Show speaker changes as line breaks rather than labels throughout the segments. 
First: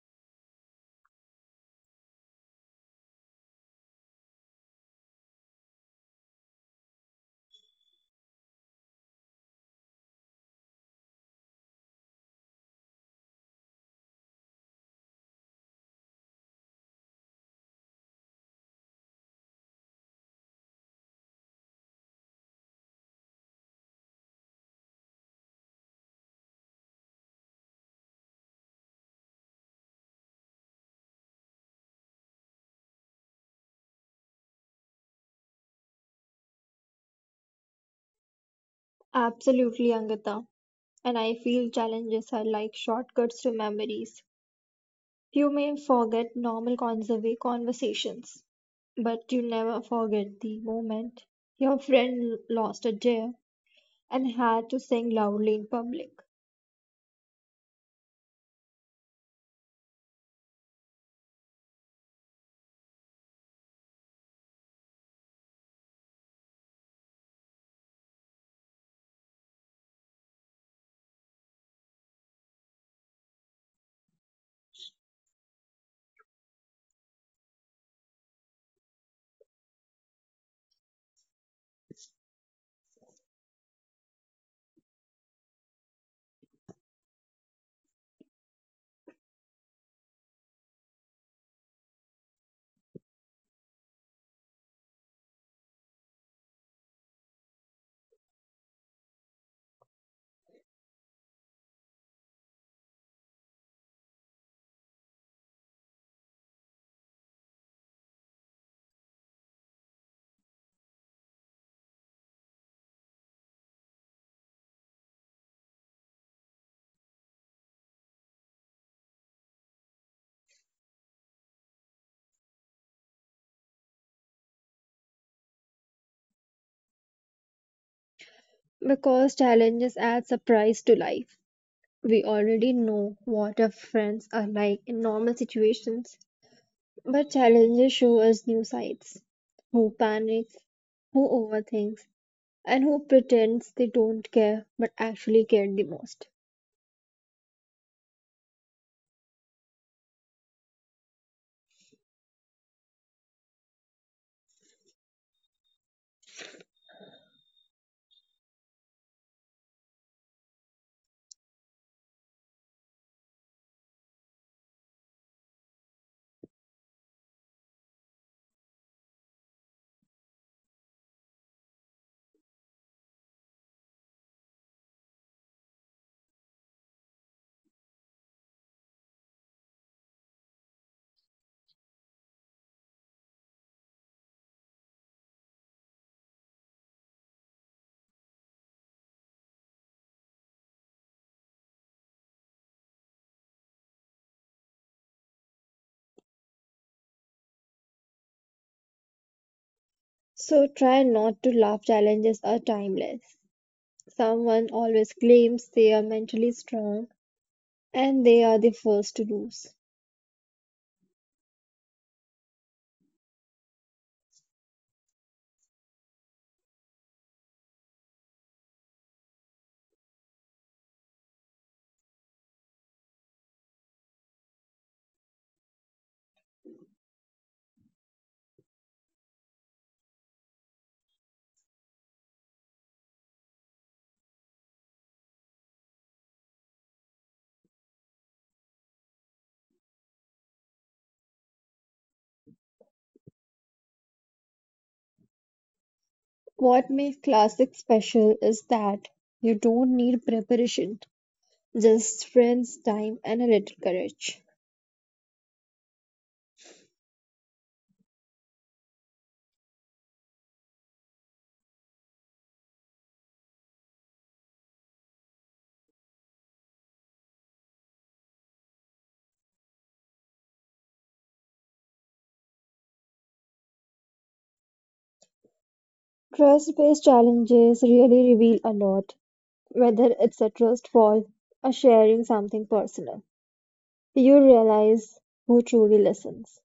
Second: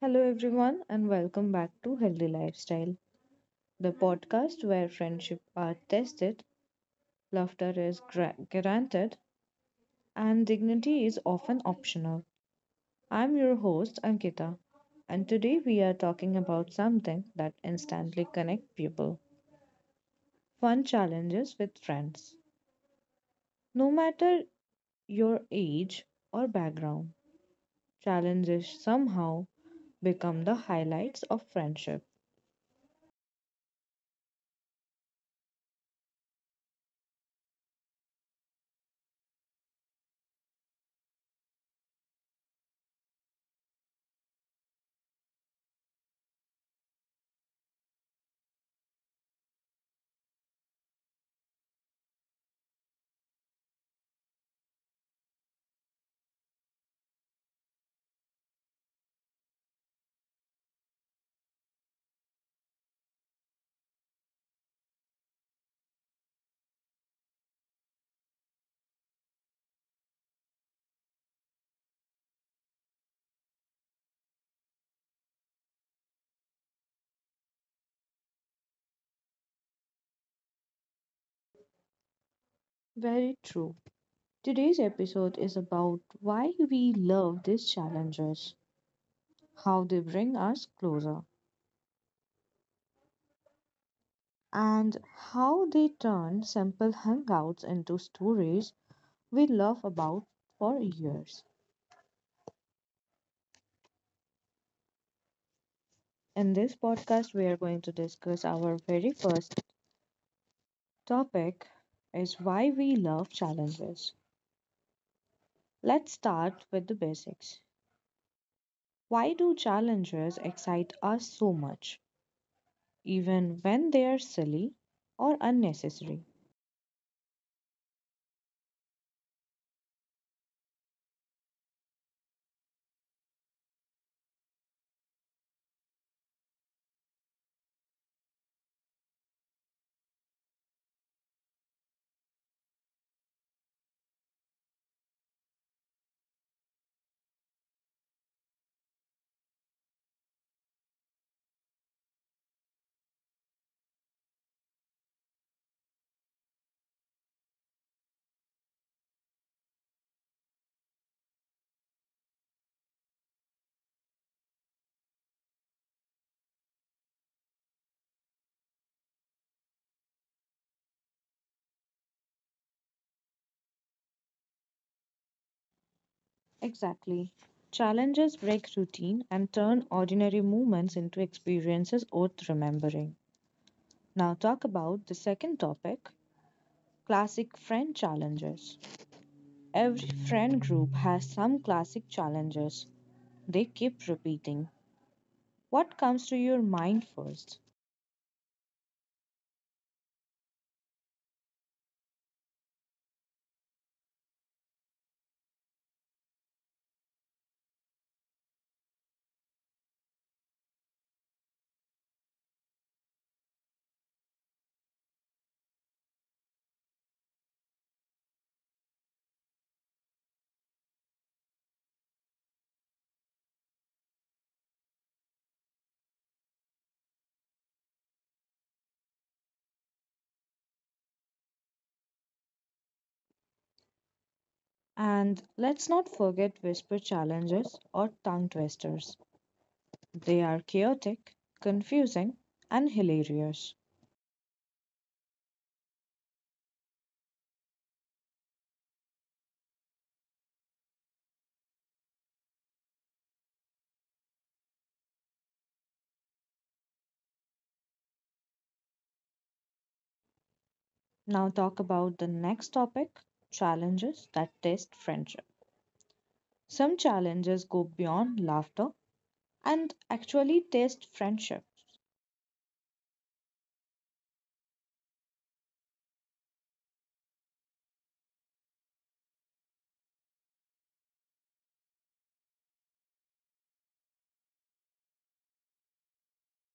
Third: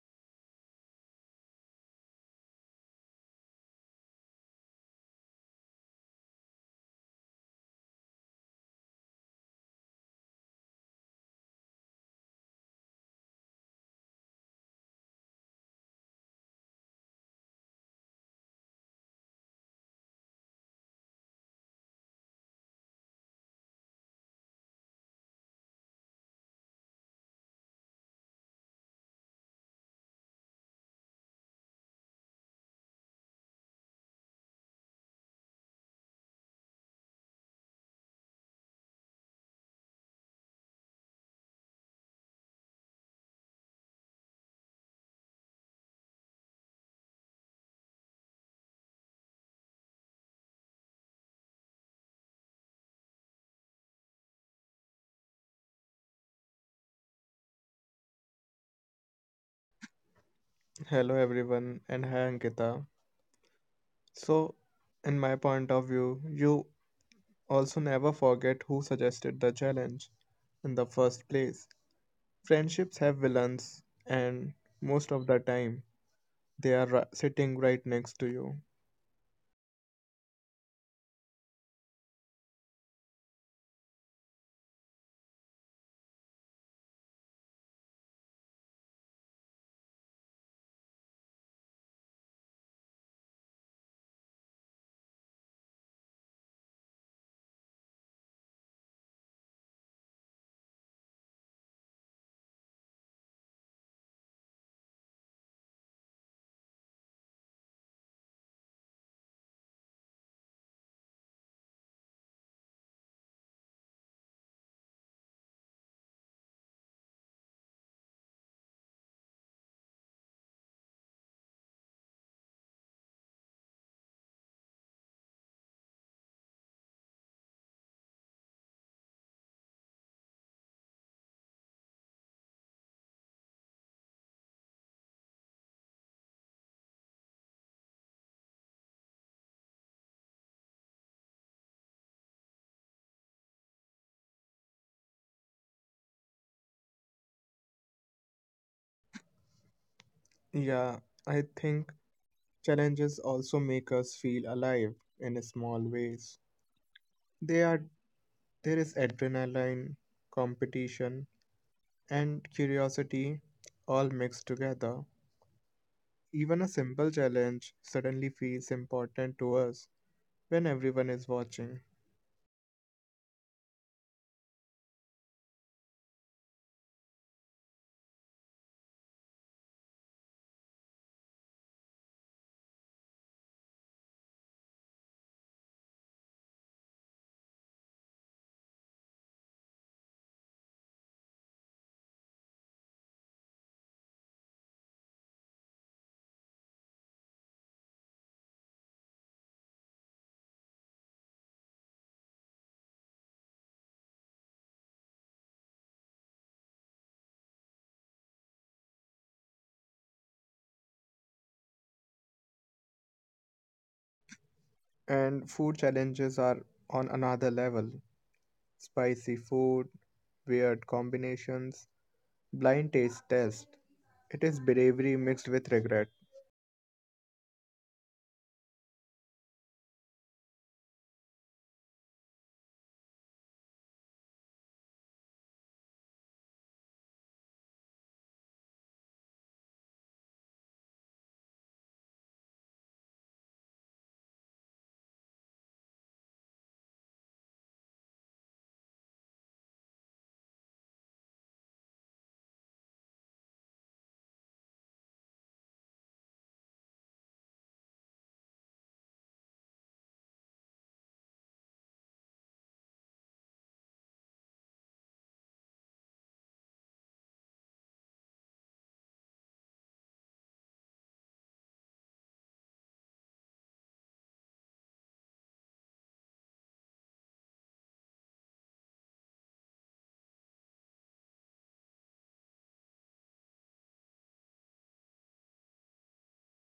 Hello, everyone, and welcome back to Healthy Lifestyle, the podcast where friendship are tested, laughter is granted, and dignity is often optional. I'm your host, Ankita, and today we are talking about something that instantly connects people fun challenges with friends. No matter your age or background, challenges somehow become the highlights of friendship.
Absolutely, Angita. And I feel challenges are like shortcuts to memories. You may forget normal conversations, but you never forget the moment your friend lost a deer and had to sing loudly in public.
Hello everyone and hi Ankita. So, in my point of view, you also never forget who suggested the challenge in the first place. Friendships have villains, and most of the time, they are sitting right next to you.
Very true. Today's episode is about why we love these challenges, how they bring us closer, and how they turn simple hangouts into stories we love about for years. In this podcast, we are going to discuss our very first topic is why we love challenges. Let's start with the basics. Why do challenges excite us so much, even when they are silly or unnecessary?
Because challenges add surprise to life. We already know what our friends are like in normal situations, but challenges show us new sides. Who panics, who overthinks, and who pretends they don't care but actually cared the most.
Yeah, I think challenges also make us feel alive in small ways. They are There is adrenaline, competition, and curiosity all mixed together. Even a simple challenge suddenly feels important to us when everyone is watching.
Exactly. Challenges break routine and turn ordinary moments into experiences worth remembering. Now, talk about the second topic classic friend challenges. Every friend group has some classic challenges they keep repeating. What comes to your mind first?
So try not to laugh challenges are timeless. Someone always claims they are mentally strong and they are the first to lose.
And food challenges are on another level: spicy food, weird combinations, blind taste test. It is bravery mixed with regret.
And let's not forget whisper challenges or tongue twisters. They are chaotic, confusing, and hilarious.
What makes classic special is that you don't need preparation, just friends, time, and a little courage.
Now, talk about the next topic challenges that test friendship. Some challenges go beyond laughter and actually test friendship,
Trust based challenges really reveal a lot, whether it's a trust fall or sharing something personal. You realize who truly listens.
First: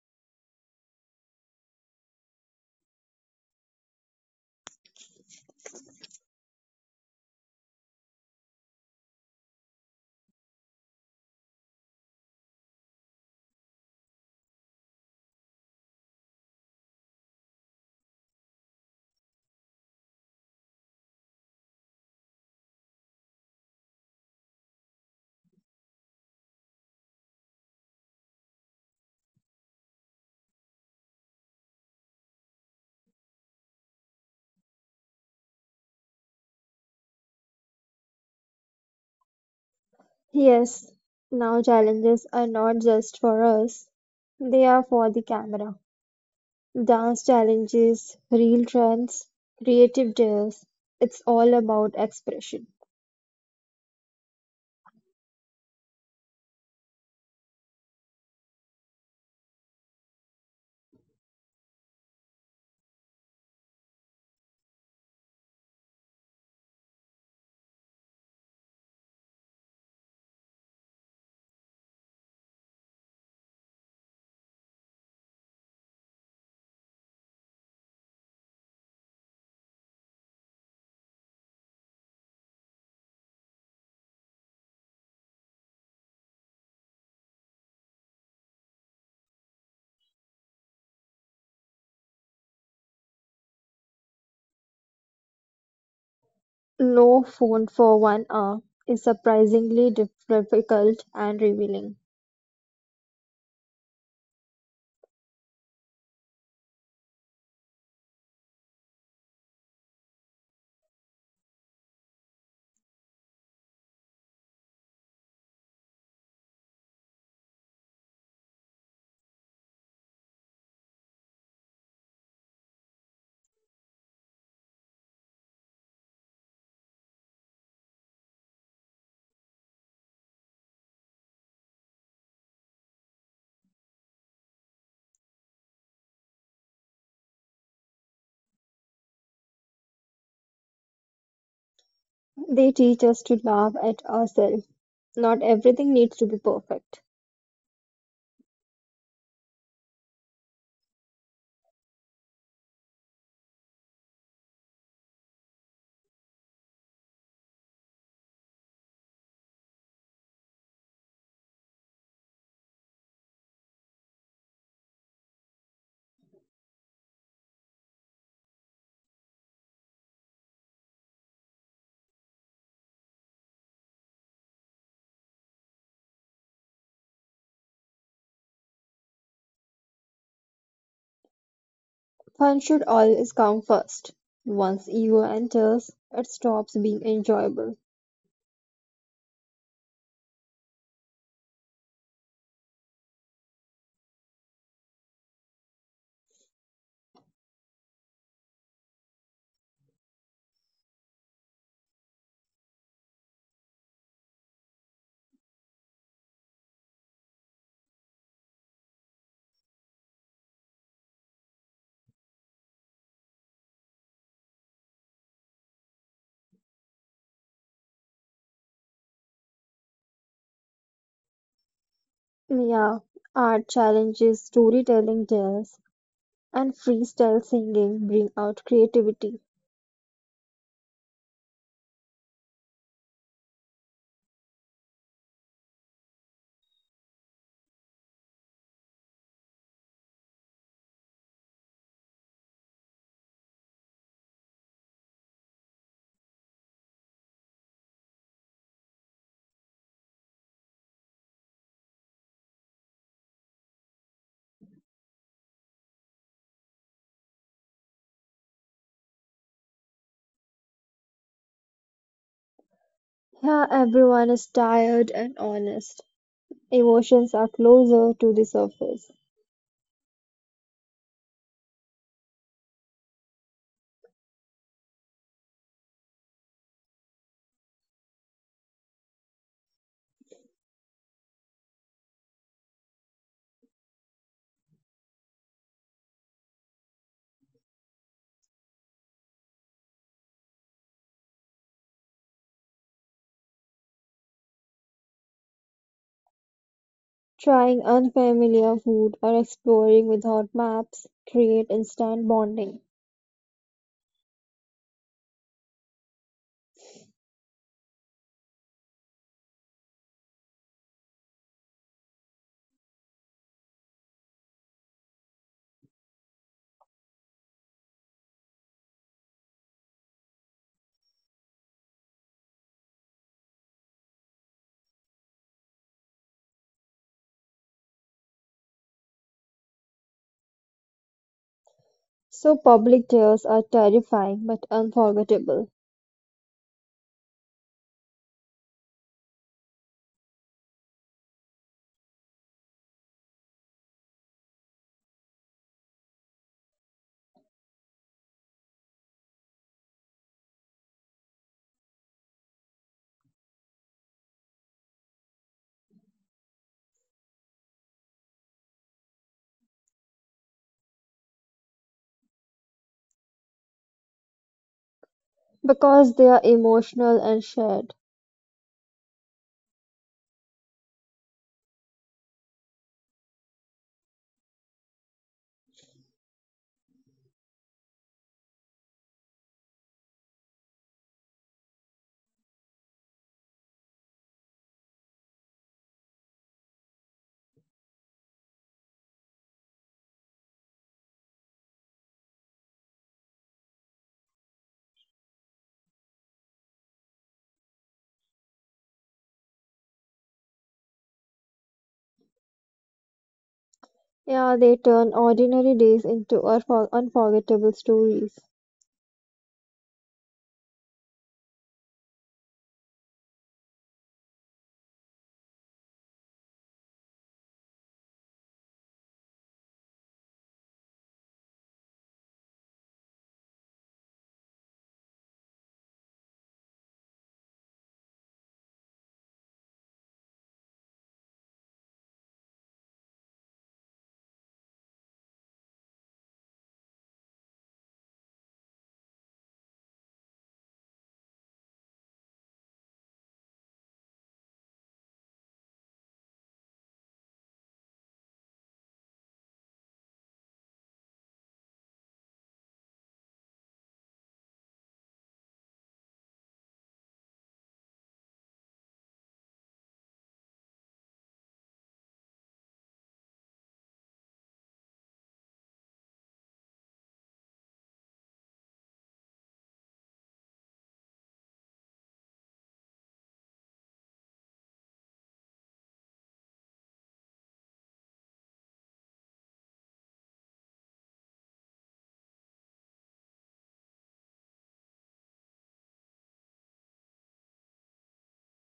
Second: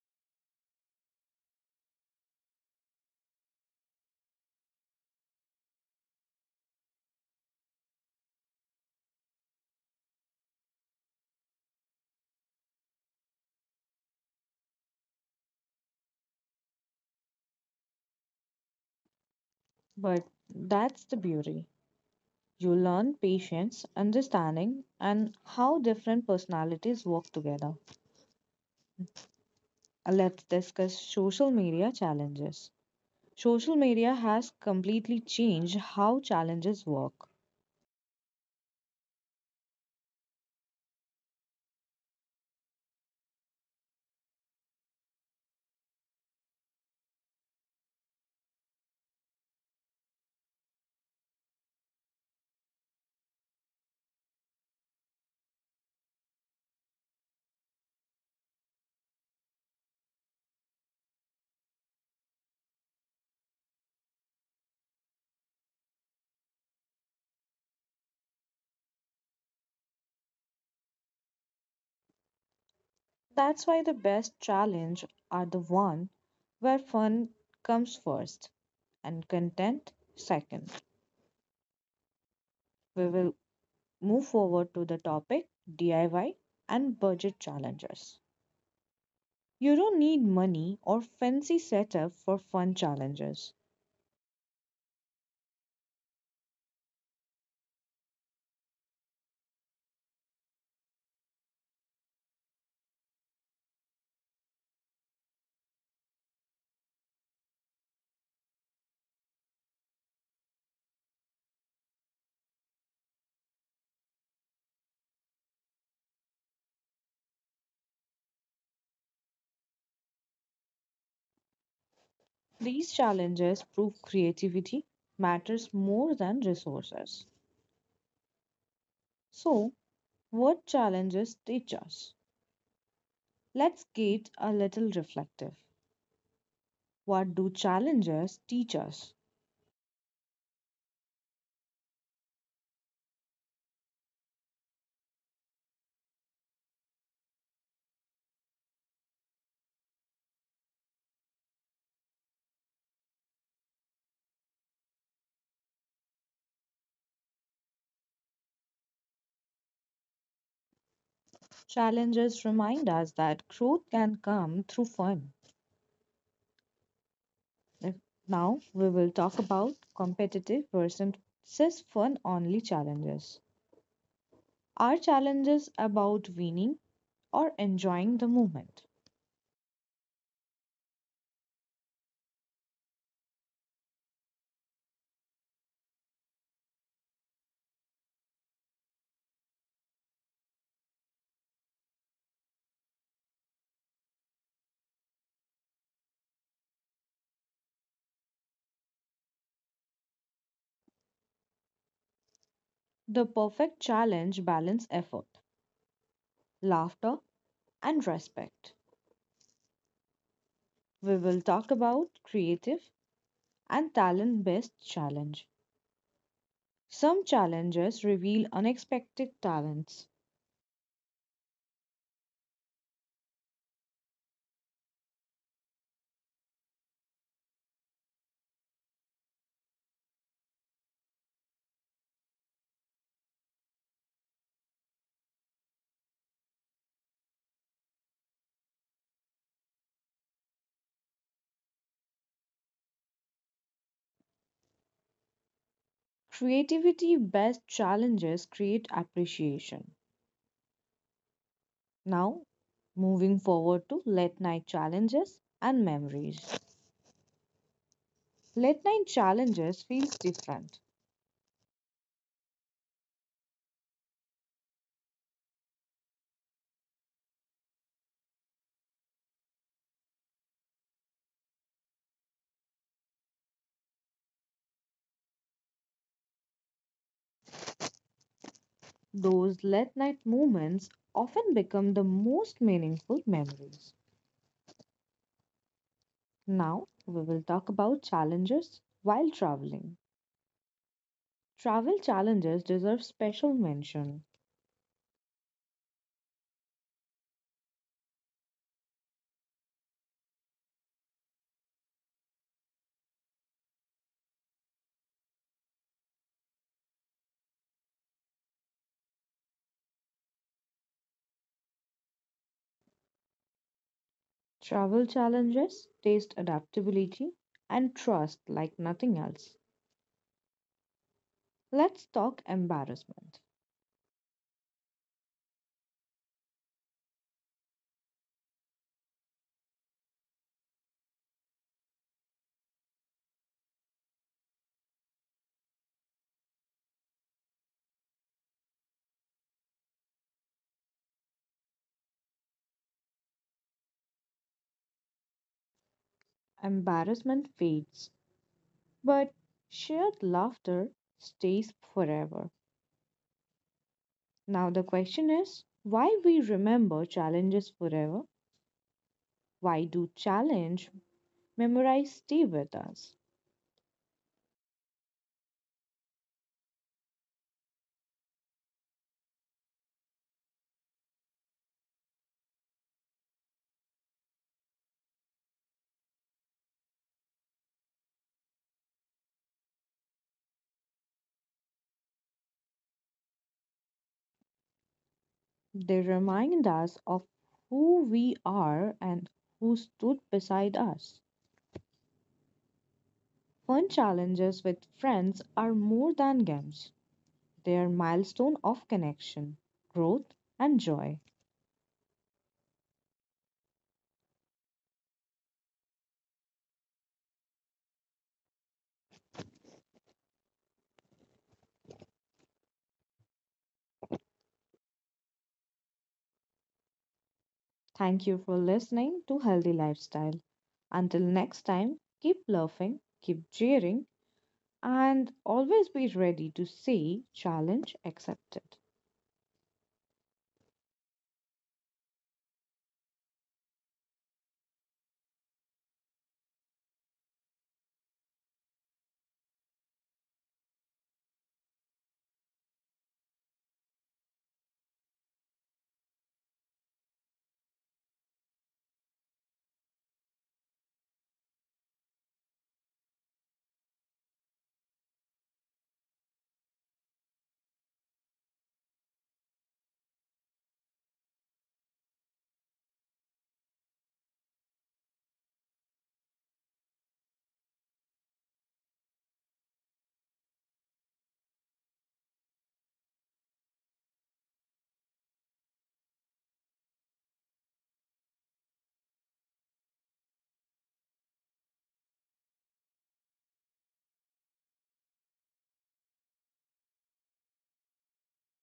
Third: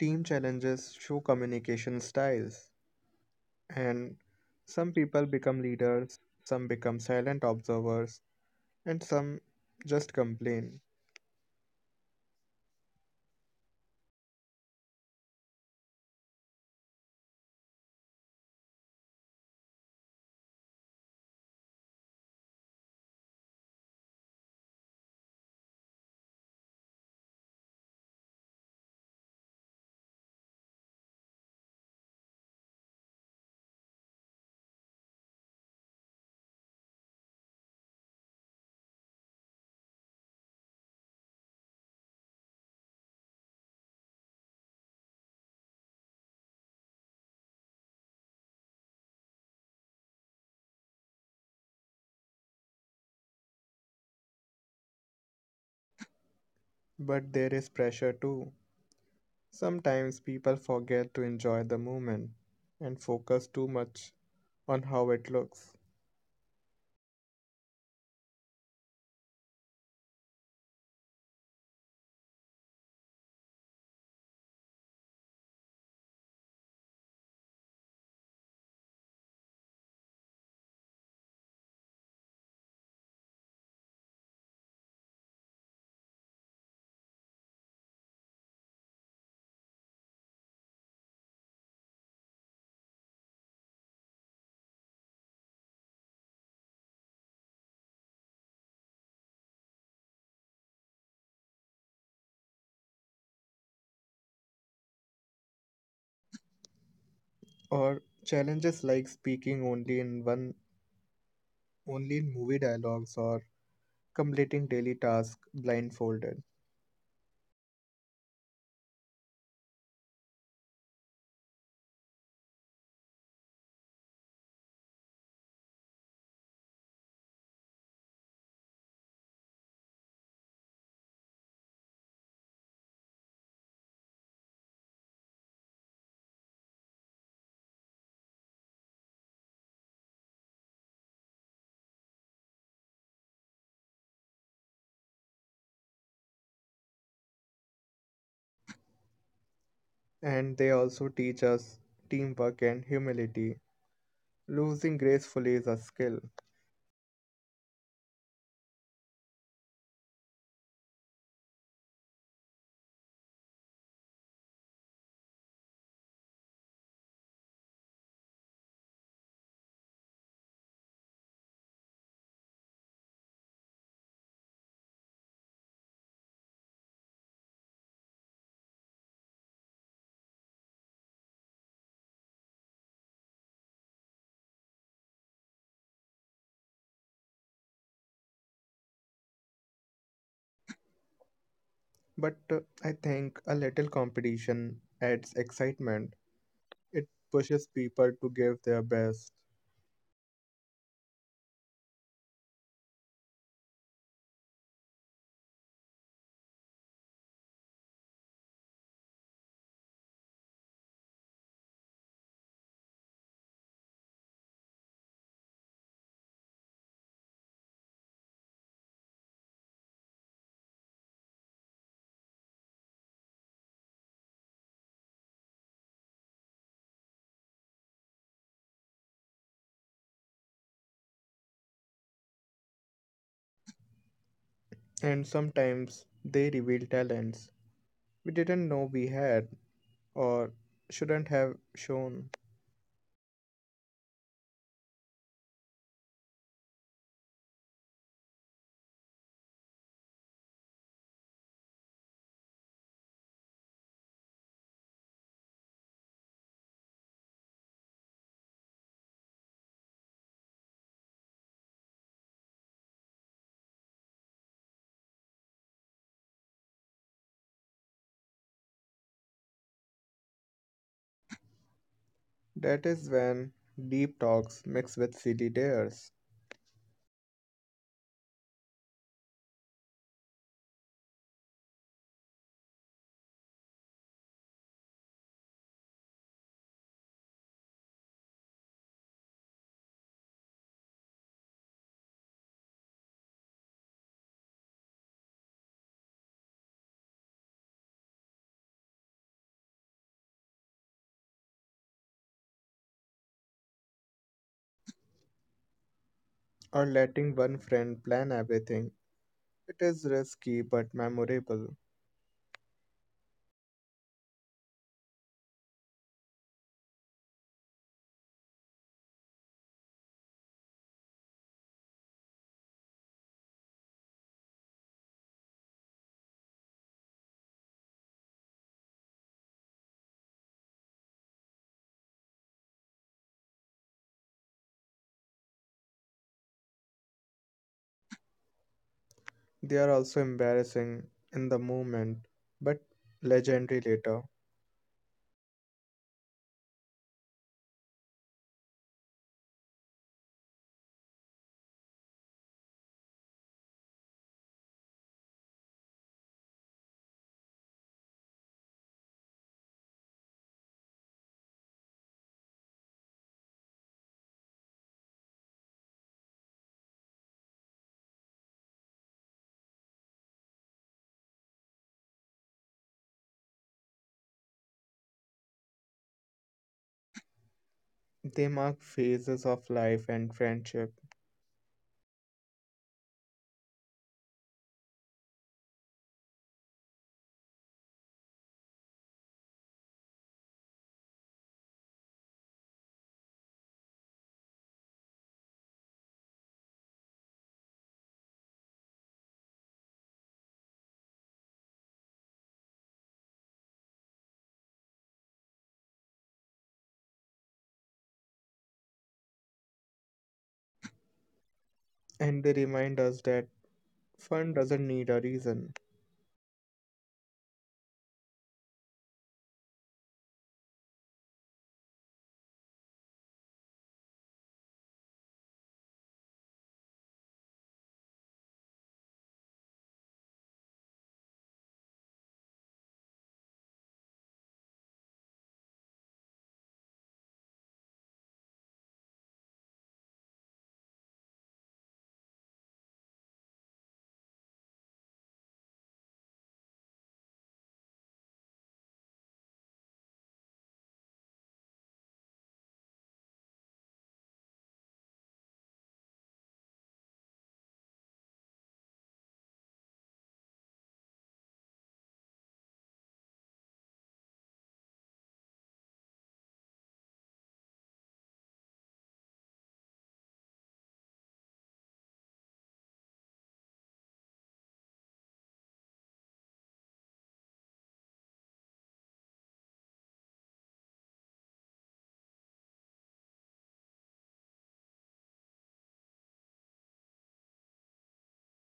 Team challenges show communication styles, and some people become leaders, some become silent observers, and some just complain.
but that's the beauty. You learn patience, understanding, and how different personalities work together. Let's discuss social media challenges. Social media has completely changed how challenges work.
Yes, now challenges are not just for us, they are for the camera. Dance challenges, reel trends, creative dares, it's all about expression.
But there is pressure too. Sometimes people forget to enjoy the moment and focus too much on how it looks.
That's why the best challenge are the one where fun comes first and content second. We will move forward to the topic DIY and budget challenges. You don't need money or fancy setup for fun challenges.
No phone for 1 hour is surprisingly difficult and revealing.
Or challenges like speaking only in one only in movie dialogues or completing daily tasks blindfolded.
These challenges prove creativity matters more than resources. So, what challenges teach us? Let's get a little reflective. What do challenges teach us?
They teach us to laugh at ourselves. Not everything needs to be perfect.
And they also teach us teamwork and humility. Losing gracefully is a skill,
Challenges remind us that growth can come through fun. If- Now we will talk about competitive versus fun only challenges. Are challenges about winning or enjoying the moment?
Fun should always come first. Once ego enters, it stops being enjoyable.
but I think a little competition adds excitement. It pushes people to give their best,
The perfect challenge balance effort, laughter, and respect. We will talk about creative and talent based challenge. Some challenges reveal unexpected talents.
Yeah, art challenges, storytelling tells, and freestyle singing bring out creativity.
and sometimes they reveal talents we didn't know we had or shouldn't have shown.
Creativity based challenges create appreciation. Now, moving forward to late night challenges and memories. Late night challenges feels different.
Here, everyone is tired and honest. Emotions are closer to the surface.
That is when deep talks mix with silly dares
Those late night moments often become the most meaningful memories. Now, we will talk about challenges while traveling. Travel challenges deserve special mention.
Trying unfamiliar food or exploring without maps create instant bonding.
or letting one friend plan everything. It is risky but memorable.
Travel challenges taste adaptability and trust like nothing else. Let's talk embarrassment.
So, public tears are terrifying but unforgettable
They are also embarrassing in the moment but legendary later.
Embarrassment fades, but shared laughter stays forever. Now, the question is why we remember challenges forever? Why do challenge memories stay with us?
because they are emotional and shared.
They mark phases of life and friendship,
They remind us of who we are and who stood beside us. Fun challenges with friends are more than games, they are milestone of connection, growth, and joy.
Yeah, they turn ordinary days into unforgettable stories.
and they remind us that fun doesn't need a reason.
Thank you for listening to Healthy Lifestyle. Until next time, keep laughing, keep jeering, and always be ready to say challenge accepted.